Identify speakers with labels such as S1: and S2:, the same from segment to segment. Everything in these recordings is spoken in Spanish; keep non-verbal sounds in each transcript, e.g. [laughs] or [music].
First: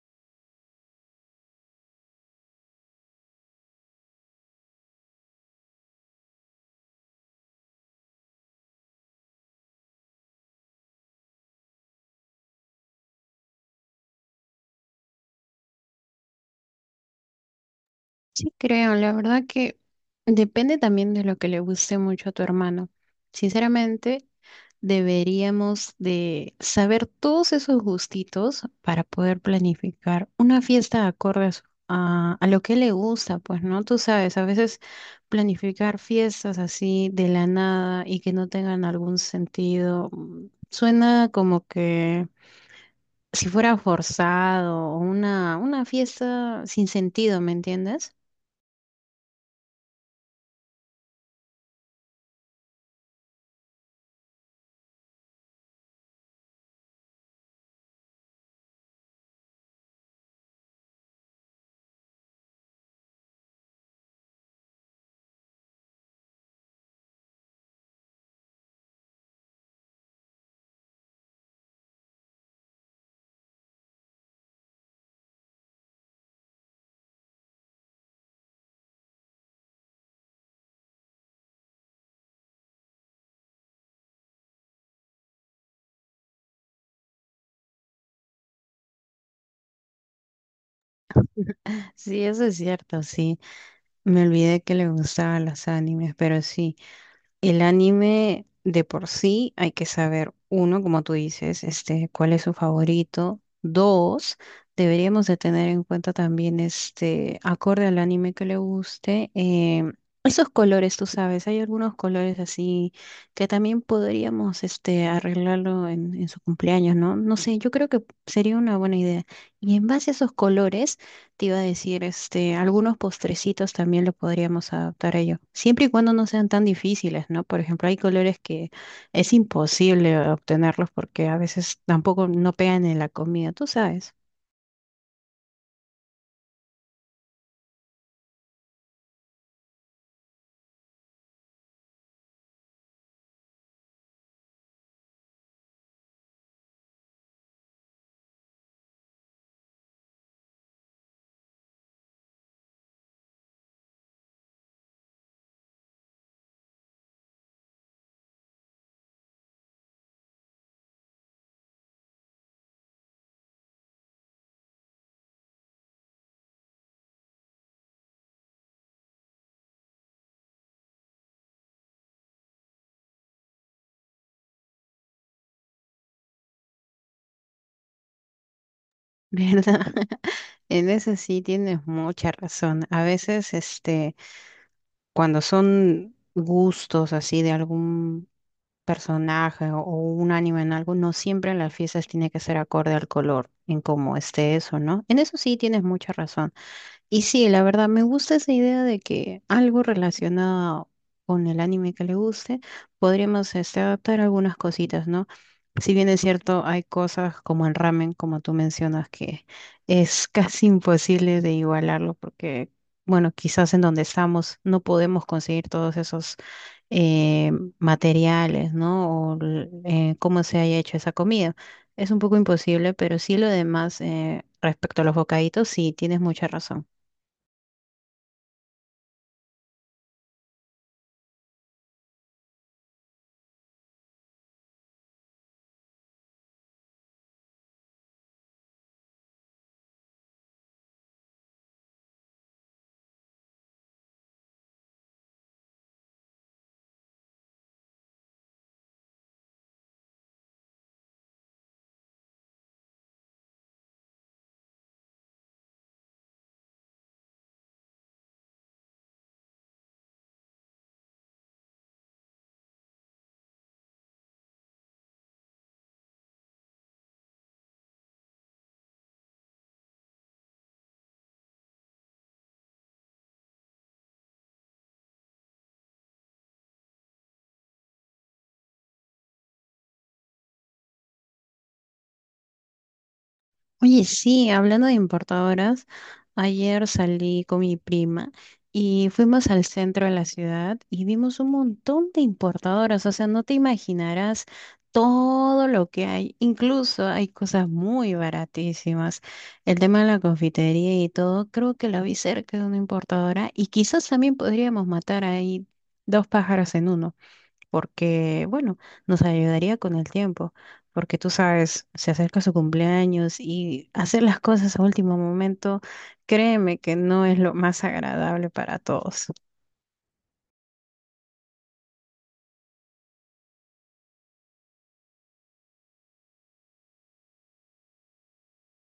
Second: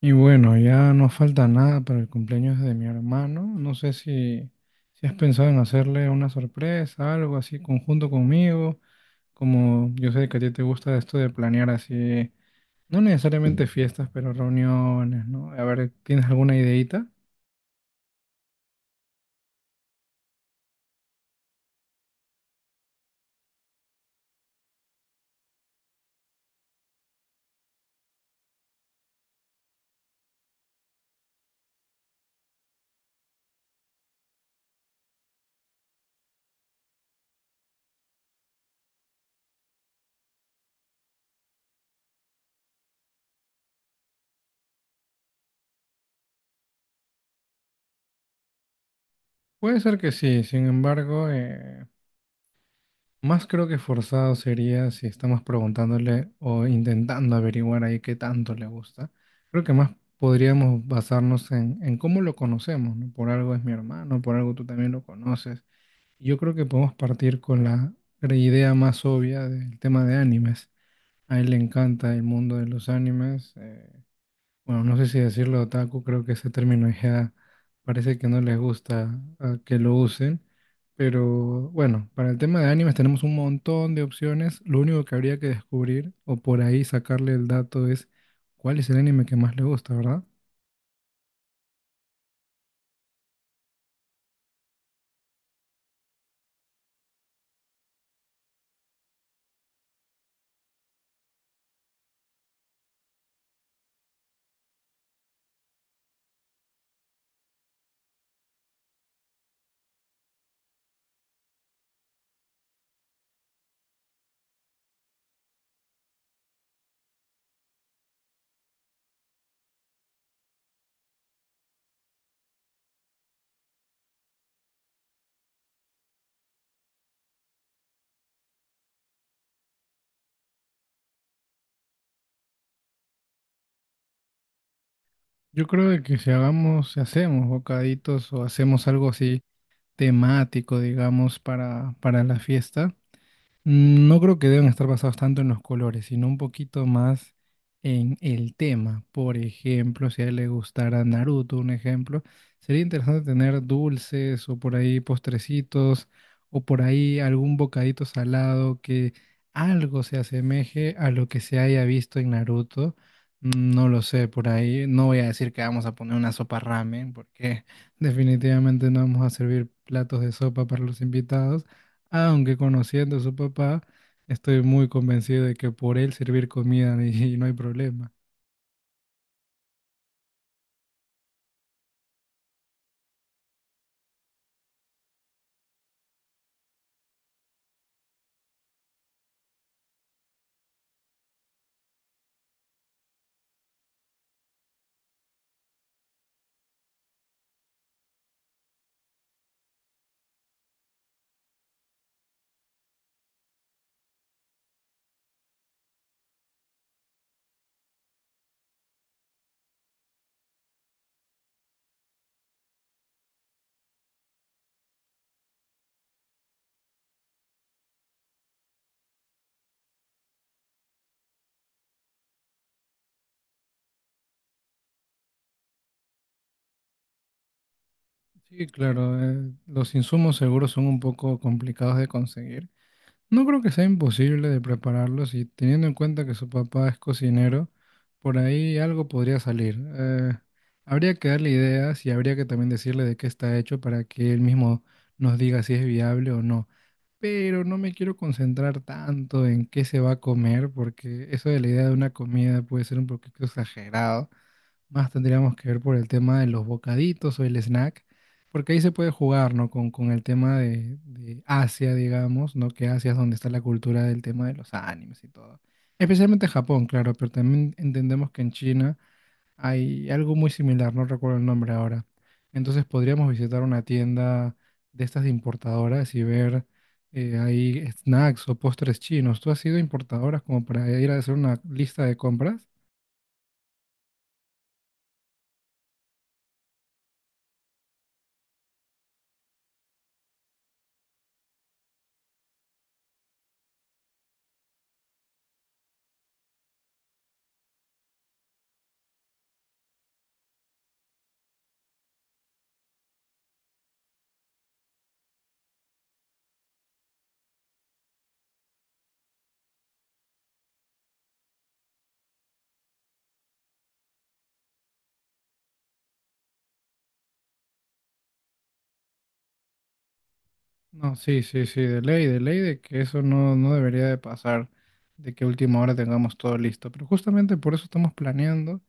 S1: Y bueno, ya no falta nada para el cumpleaños de mi hermano. No sé si has pensado en hacerle una sorpresa, algo así conjunto conmigo, como yo sé que a ti te gusta esto de planear así, no necesariamente fiestas, pero reuniones, ¿no? A ver, ¿tienes alguna ideita?
S2: Sí, creo, la verdad que depende también de lo que le guste mucho a tu hermano. Sinceramente, deberíamos de saber todos esos gustitos para poder planificar una fiesta acorde a, a lo que le gusta, pues, ¿no? Tú sabes, a veces planificar fiestas así de la nada y que no tengan algún sentido, suena como que si fuera forzado o una fiesta sin sentido, ¿me entiendes?
S1: Puede ser que sí, sin embargo, más creo que forzado sería si estamos preguntándole o intentando averiguar ahí qué tanto le gusta. Creo que más podríamos basarnos en cómo lo conocemos, ¿no? Por algo es mi hermano, por algo tú también lo conoces. Yo creo que podemos partir con la idea más obvia del tema de animes. A él le encanta el mundo de los animes, bueno, no sé si decirlo otaku, creo que ese término ya parece que no les gusta ah, que lo usen, pero bueno, para el tema de animes tenemos un montón de opciones, lo único que habría que descubrir o por ahí sacarle el dato es cuál es el anime que más le gusta, ¿verdad?
S2: Sí, eso es cierto, sí. Me olvidé que le gustaban los animes, pero sí, el anime de por sí hay que saber, uno, como tú dices, este, cuál es su favorito. Dos, deberíamos de tener en cuenta también, este, acorde al anime que le guste, esos colores, tú sabes, hay algunos colores así que también podríamos, este, arreglarlo en su cumpleaños, ¿no? No sé, yo creo que sería una buena idea. Y en base a esos colores te iba a decir, este, algunos postrecitos también lo podríamos adaptar a ello. Siempre y cuando no sean tan difíciles, ¿no? Por ejemplo, hay colores que es imposible obtenerlos porque a veces tampoco no pegan en la comida, tú sabes,
S1: Yo creo de que si hagamos, si hacemos bocaditos o hacemos algo así temático, digamos, para la fiesta. Mm, no creo que deban estar basados tanto en los colores, sino un poquito más en el tema. Por ejemplo, si a él le gustara Naruto, un ejemplo, sería interesante tener dulces o por ahí postrecitos o por ahí algún bocadito salado que algo se asemeje a lo que se haya visto en Naruto. Mm, no lo sé, por ahí no voy a decir que vamos a poner una sopa ramen porque [laughs] definitivamente no vamos a servir platos de sopa para los invitados, aunque conociendo a su papá, estoy muy convencido de que por él servir comida [laughs] y no hay problema.
S2: [laughs] ¿verdad? En eso sí tienes mucha razón. A veces, este, cuando son gustos así de algún personaje o un anime en algo, no siempre en las fiestas tiene que ser acorde al color, en cómo esté eso, ¿no? En eso sí tienes mucha razón. Y sí, la verdad, me gusta esa idea de que algo relacionado con el anime que le guste, podríamos este, adaptar algunas cositas, ¿no? Si bien es cierto, hay cosas como el ramen, como tú mencionas, que es [laughs] casi imposible de igualarlo porque, bueno, quizás en donde estamos no podemos conseguir todos esos eh, materiales, ¿no? Cómo se haya hecho esa comida. Es un poco imposible, pero sí lo demás respecto a los bocaditos, sí, tienes mucha razón.
S1: Sí, claro, los insumos seguros son un poco complicados de conseguir. No creo que sea imposible de prepararlos y teniendo en cuenta que su papá es cocinero, por ahí algo podría salir. Habría que darle ideas y habría que también decirle de qué está hecho para que él mismo nos diga si es viable o no. Pero no me quiero concentrar tanto en qué se va a comer, porque eso de la idea de una comida puede ser un poquito exagerado. Más tendríamos que ver por el tema de los bocaditos o el snack, porque ahí se puede jugar, ¿no? Con el tema de Asia, digamos, ¿no? Que Asia es donde está la cultura del tema de los animes y todo. Especialmente en Japón, claro, pero también entendemos que en China hay algo muy similar, no recuerdo el nombre ahora. Entonces podríamos visitar una tienda de estas de importadoras y ver ahí snacks o postres chinos. ¿Tú has sido importadoras como para ir a hacer una lista de compras?
S2: Oye, sí, hablando de importadoras, ayer salí con mi prima y fuimos al centro de la ciudad y vimos un montón de importadoras, o sea, no te imaginarás todo lo que hay, incluso hay cosas muy baratísimas. El tema de la confitería y todo, creo que la vi cerca de una importadora y quizás también podríamos matar ahí dos pájaros en uno porque, bueno, nos ayudaría con el tiempo, porque tú sabes, se acerca su cumpleaños y hacer las cosas a último momento, créeme que no es lo más agradable para todos.
S1: No, sí, sí, sí, de ley, de ley, de que eso no, no debería de pasar, de que a última hora tengamos todo listo. Pero justamente por eso estamos planeando.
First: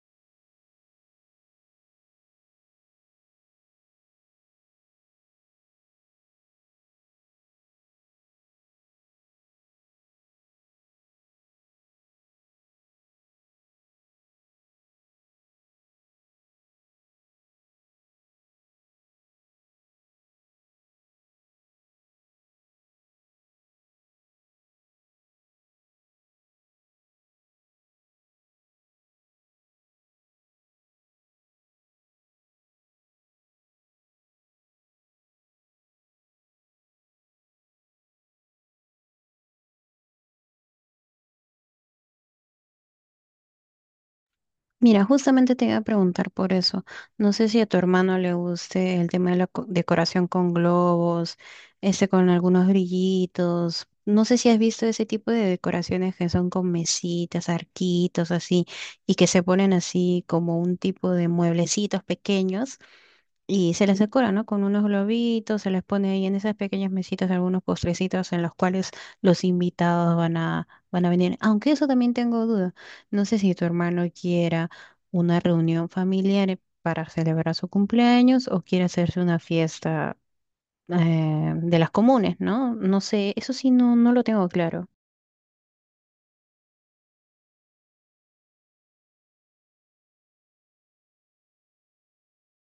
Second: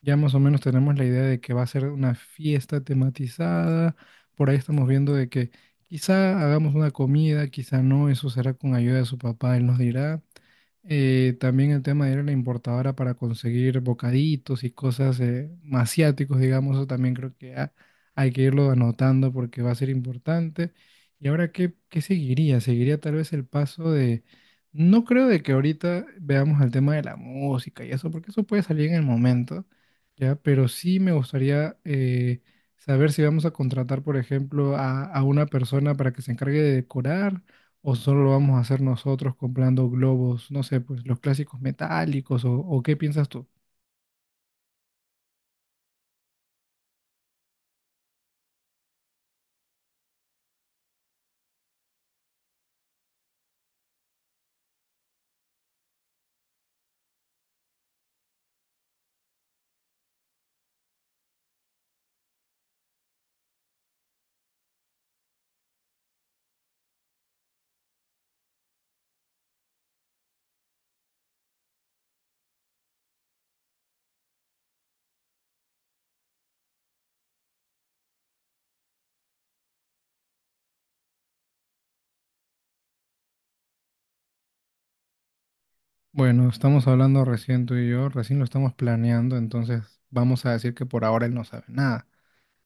S1: Ya más o menos tenemos la idea de que va a ser una fiesta tematizada. Por ahí estamos viendo de que quizá hagamos una comida, quizá no. Eso será con ayuda de su papá, él nos dirá. También el tema de ir a la importadora para conseguir bocaditos y cosas asiáticos, digamos, eso también creo que hay que irlo anotando porque va a ser importante. ¿Y ahora qué seguiría? Seguiría tal vez el paso de... No creo de que ahorita veamos el tema de la música y eso, porque eso puede salir en el momento, ¿ya? Pero sí me gustaría saber si vamos a contratar, por ejemplo, a una persona para que se encargue de decorar o solo lo vamos a hacer nosotros comprando globos, no sé, pues los clásicos metálicos o, ¿o qué piensas tú?
S2: Mira, justamente te iba a preguntar por eso. No sé si a tu hermano le guste el tema de la decoración con globos, este con algunos brillitos. No sé si has visto ese tipo de decoraciones que son con mesitas, arquitos, así, y que se ponen así como un tipo de mueblecitos pequeños. Y se les decora, ¿no? Con unos globitos, se les pone ahí en esas pequeñas mesitas algunos postrecitos en los cuales los invitados van a venir. Aunque eso también tengo duda. No sé si tu hermano quiera una reunión familiar para celebrar su cumpleaños o quiere hacerse una fiesta de las comunes, ¿no? No sé, eso sí no lo tengo claro.
S1: Bueno, estamos hablando recién tú y yo, recién lo estamos planeando, entonces vamos a decir que por ahora él no sabe nada.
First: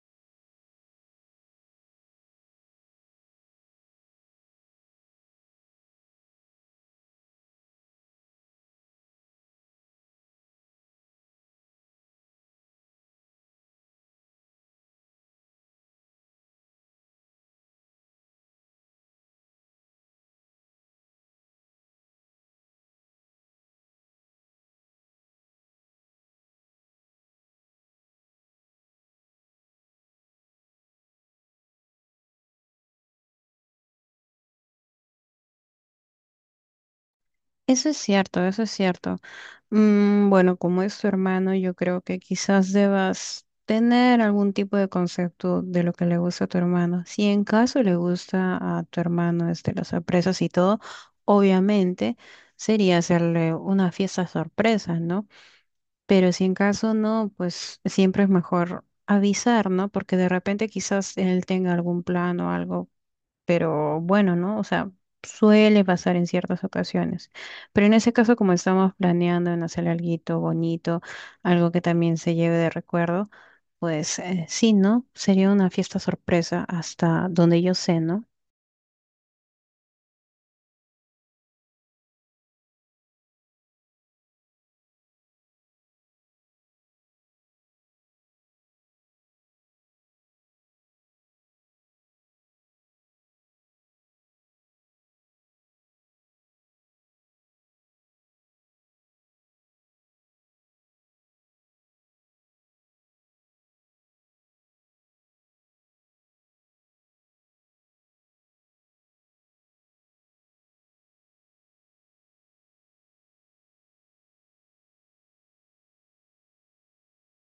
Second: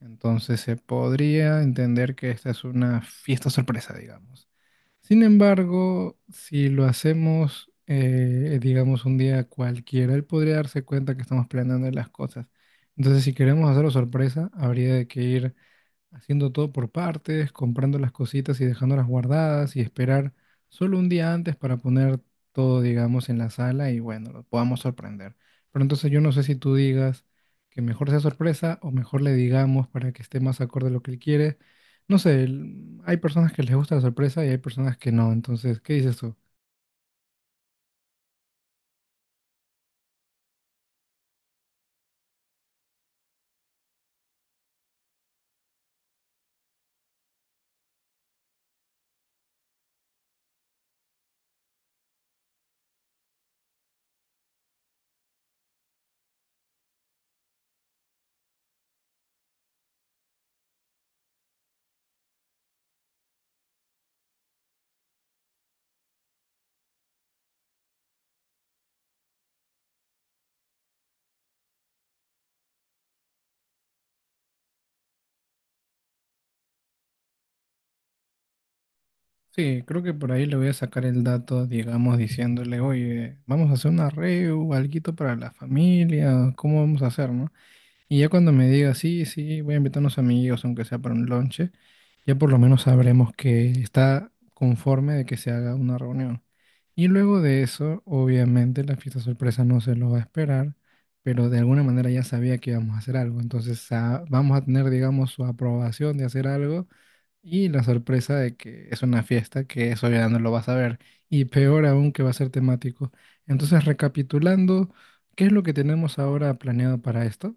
S1: Entonces se podría entender que esta es una fiesta sorpresa, digamos. Sin embargo, si lo hacemos, digamos, un día cualquiera, él podría darse cuenta que estamos planeando las cosas. Entonces, si queremos hacerlo sorpresa, habría de que ir haciendo todo por partes, comprando las cositas y dejándolas guardadas y esperar solo un día antes para poner todo, digamos, en la sala y bueno, lo podamos sorprender. Pero entonces yo no sé si tú digas que mejor sea sorpresa o mejor le digamos para que esté más acorde a lo que él quiere. No sé, hay personas que les gusta la sorpresa y hay personas que no. Entonces, ¿qué dices tú?
S2: Eso es cierto, eso es cierto. Mm, bueno, como es su hermano, yo creo que quizás debas tener algún tipo de concepto de lo que le gusta a tu hermano. Si en caso le gusta a tu hermano este, las sorpresas y todo, obviamente sería hacerle una fiesta sorpresa, ¿no? Pero si en caso no, pues siempre es mejor avisar, ¿no? Porque de repente quizás él tenga algún plan o algo, pero bueno, ¿no? O sea, suele pasar en ciertas ocasiones. Pero en ese caso, como estamos planeando en hacer algo bonito, algo que también se lleve de recuerdo, pues sí, ¿no? Sería una fiesta sorpresa hasta donde yo sé, ¿no?
S1: Sí, creo que por ahí le voy a sacar el dato, digamos, diciéndole, oye, vamos a hacer un arreo, algo para la familia, ¿cómo vamos a hacer, no? Y ya cuando me diga, sí, sí, voy a invitar a unos amigos, aunque sea para un lonche, ya por lo menos sabremos que está conforme de que se haga una reunión. Y luego de eso, obviamente, la fiesta sorpresa no se lo va a esperar, pero de alguna manera ya sabía que íbamos a hacer algo. Entonces, ah, vamos a tener, digamos, su aprobación de hacer algo y la sorpresa de que es una fiesta, que eso ya no lo vas a ver. Y peor aún que va a ser temático. Entonces, recapitulando, ¿qué es lo que tenemos ahora planeado para esto?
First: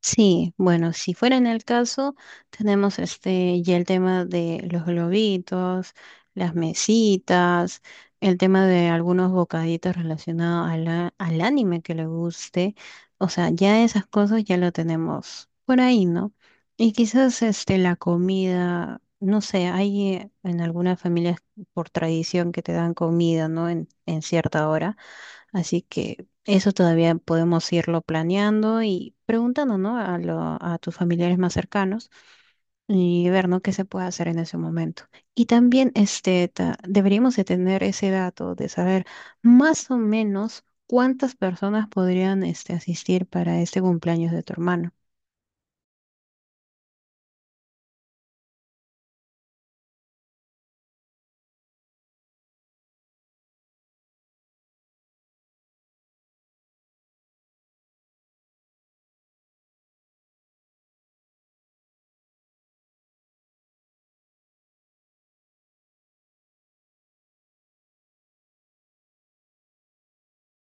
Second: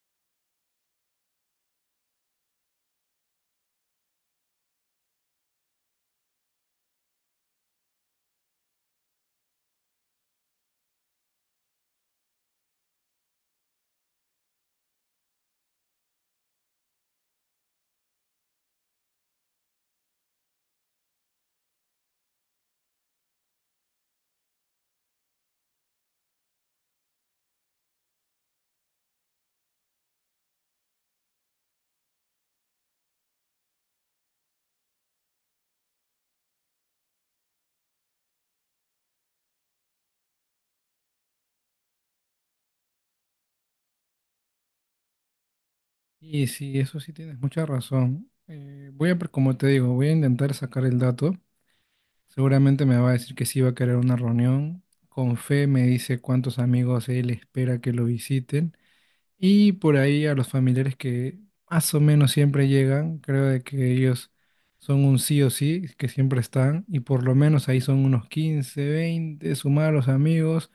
S2: Sí, bueno, si fuera en el caso, tenemos este ya el tema de los globitos, las mesitas, el tema de algunos bocaditos relacionados a al anime que le guste. O sea, ya esas cosas ya lo tenemos por ahí, ¿no? Y quizás este la comida, no sé, hay en algunas familias por tradición que te dan comida, ¿no? En cierta hora. Así que eso todavía podemos irlo planeando y preguntando, ¿no? A tus familiares más cercanos y ver, ¿no? Qué se puede hacer en ese momento. Y también este, deberíamos de tener ese dato de saber más o menos cuántas personas podrían este, asistir para este cumpleaños de tu hermano.
S1: Y sí, eso sí tienes mucha razón. Voy a, como te digo, voy a intentar sacar el dato. Seguramente me va a decir que sí va a querer una reunión. Con fe me dice cuántos amigos él espera que lo visiten. Y por ahí a los familiares que más o menos siempre llegan, creo de que ellos son un sí o sí, que siempre están. Y por lo menos ahí son unos 15, 20. Sumar a los amigos.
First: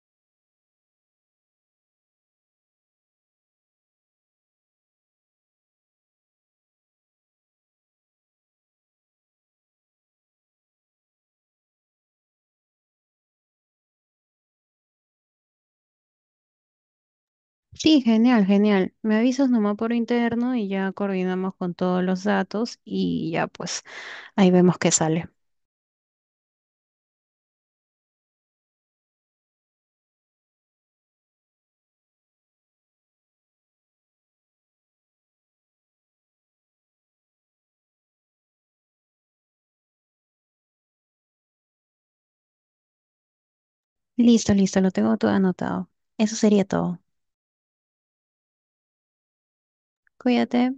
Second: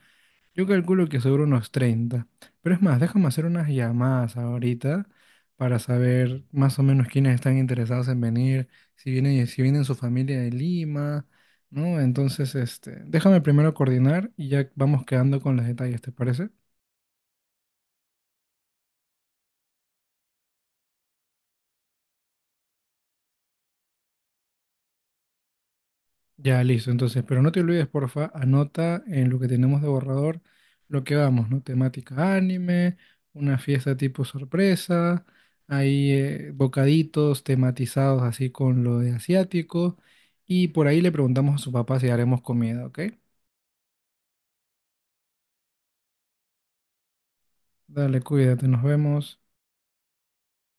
S1: Yo calculo que sobre unos 30. Pero es más, déjame hacer unas llamadas ahorita para saber más o menos quiénes están interesados en venir, si vienen, si vienen su familia de Lima, ¿no? Entonces, este, déjame primero coordinar y ya vamos quedando con los detalles, ¿te parece?
S2: Sí, genial, genial. Me avisas nomás por interno y ya coordinamos con todos los datos y ya pues ahí vemos qué sale.
S1: Ya, listo, entonces, pero no te olvides, porfa, anota en lo que tenemos de borrador lo que vamos, ¿no? Temática anime, una fiesta tipo sorpresa, ahí bocaditos tematizados así con lo de asiático, y por ahí le preguntamos a su papá si haremos comida, ¿ok?
S2: Listo, listo, lo tengo todo anotado. Eso sería todo.
S1: Dale, cuídate, nos vemos.
S2: Cuídate.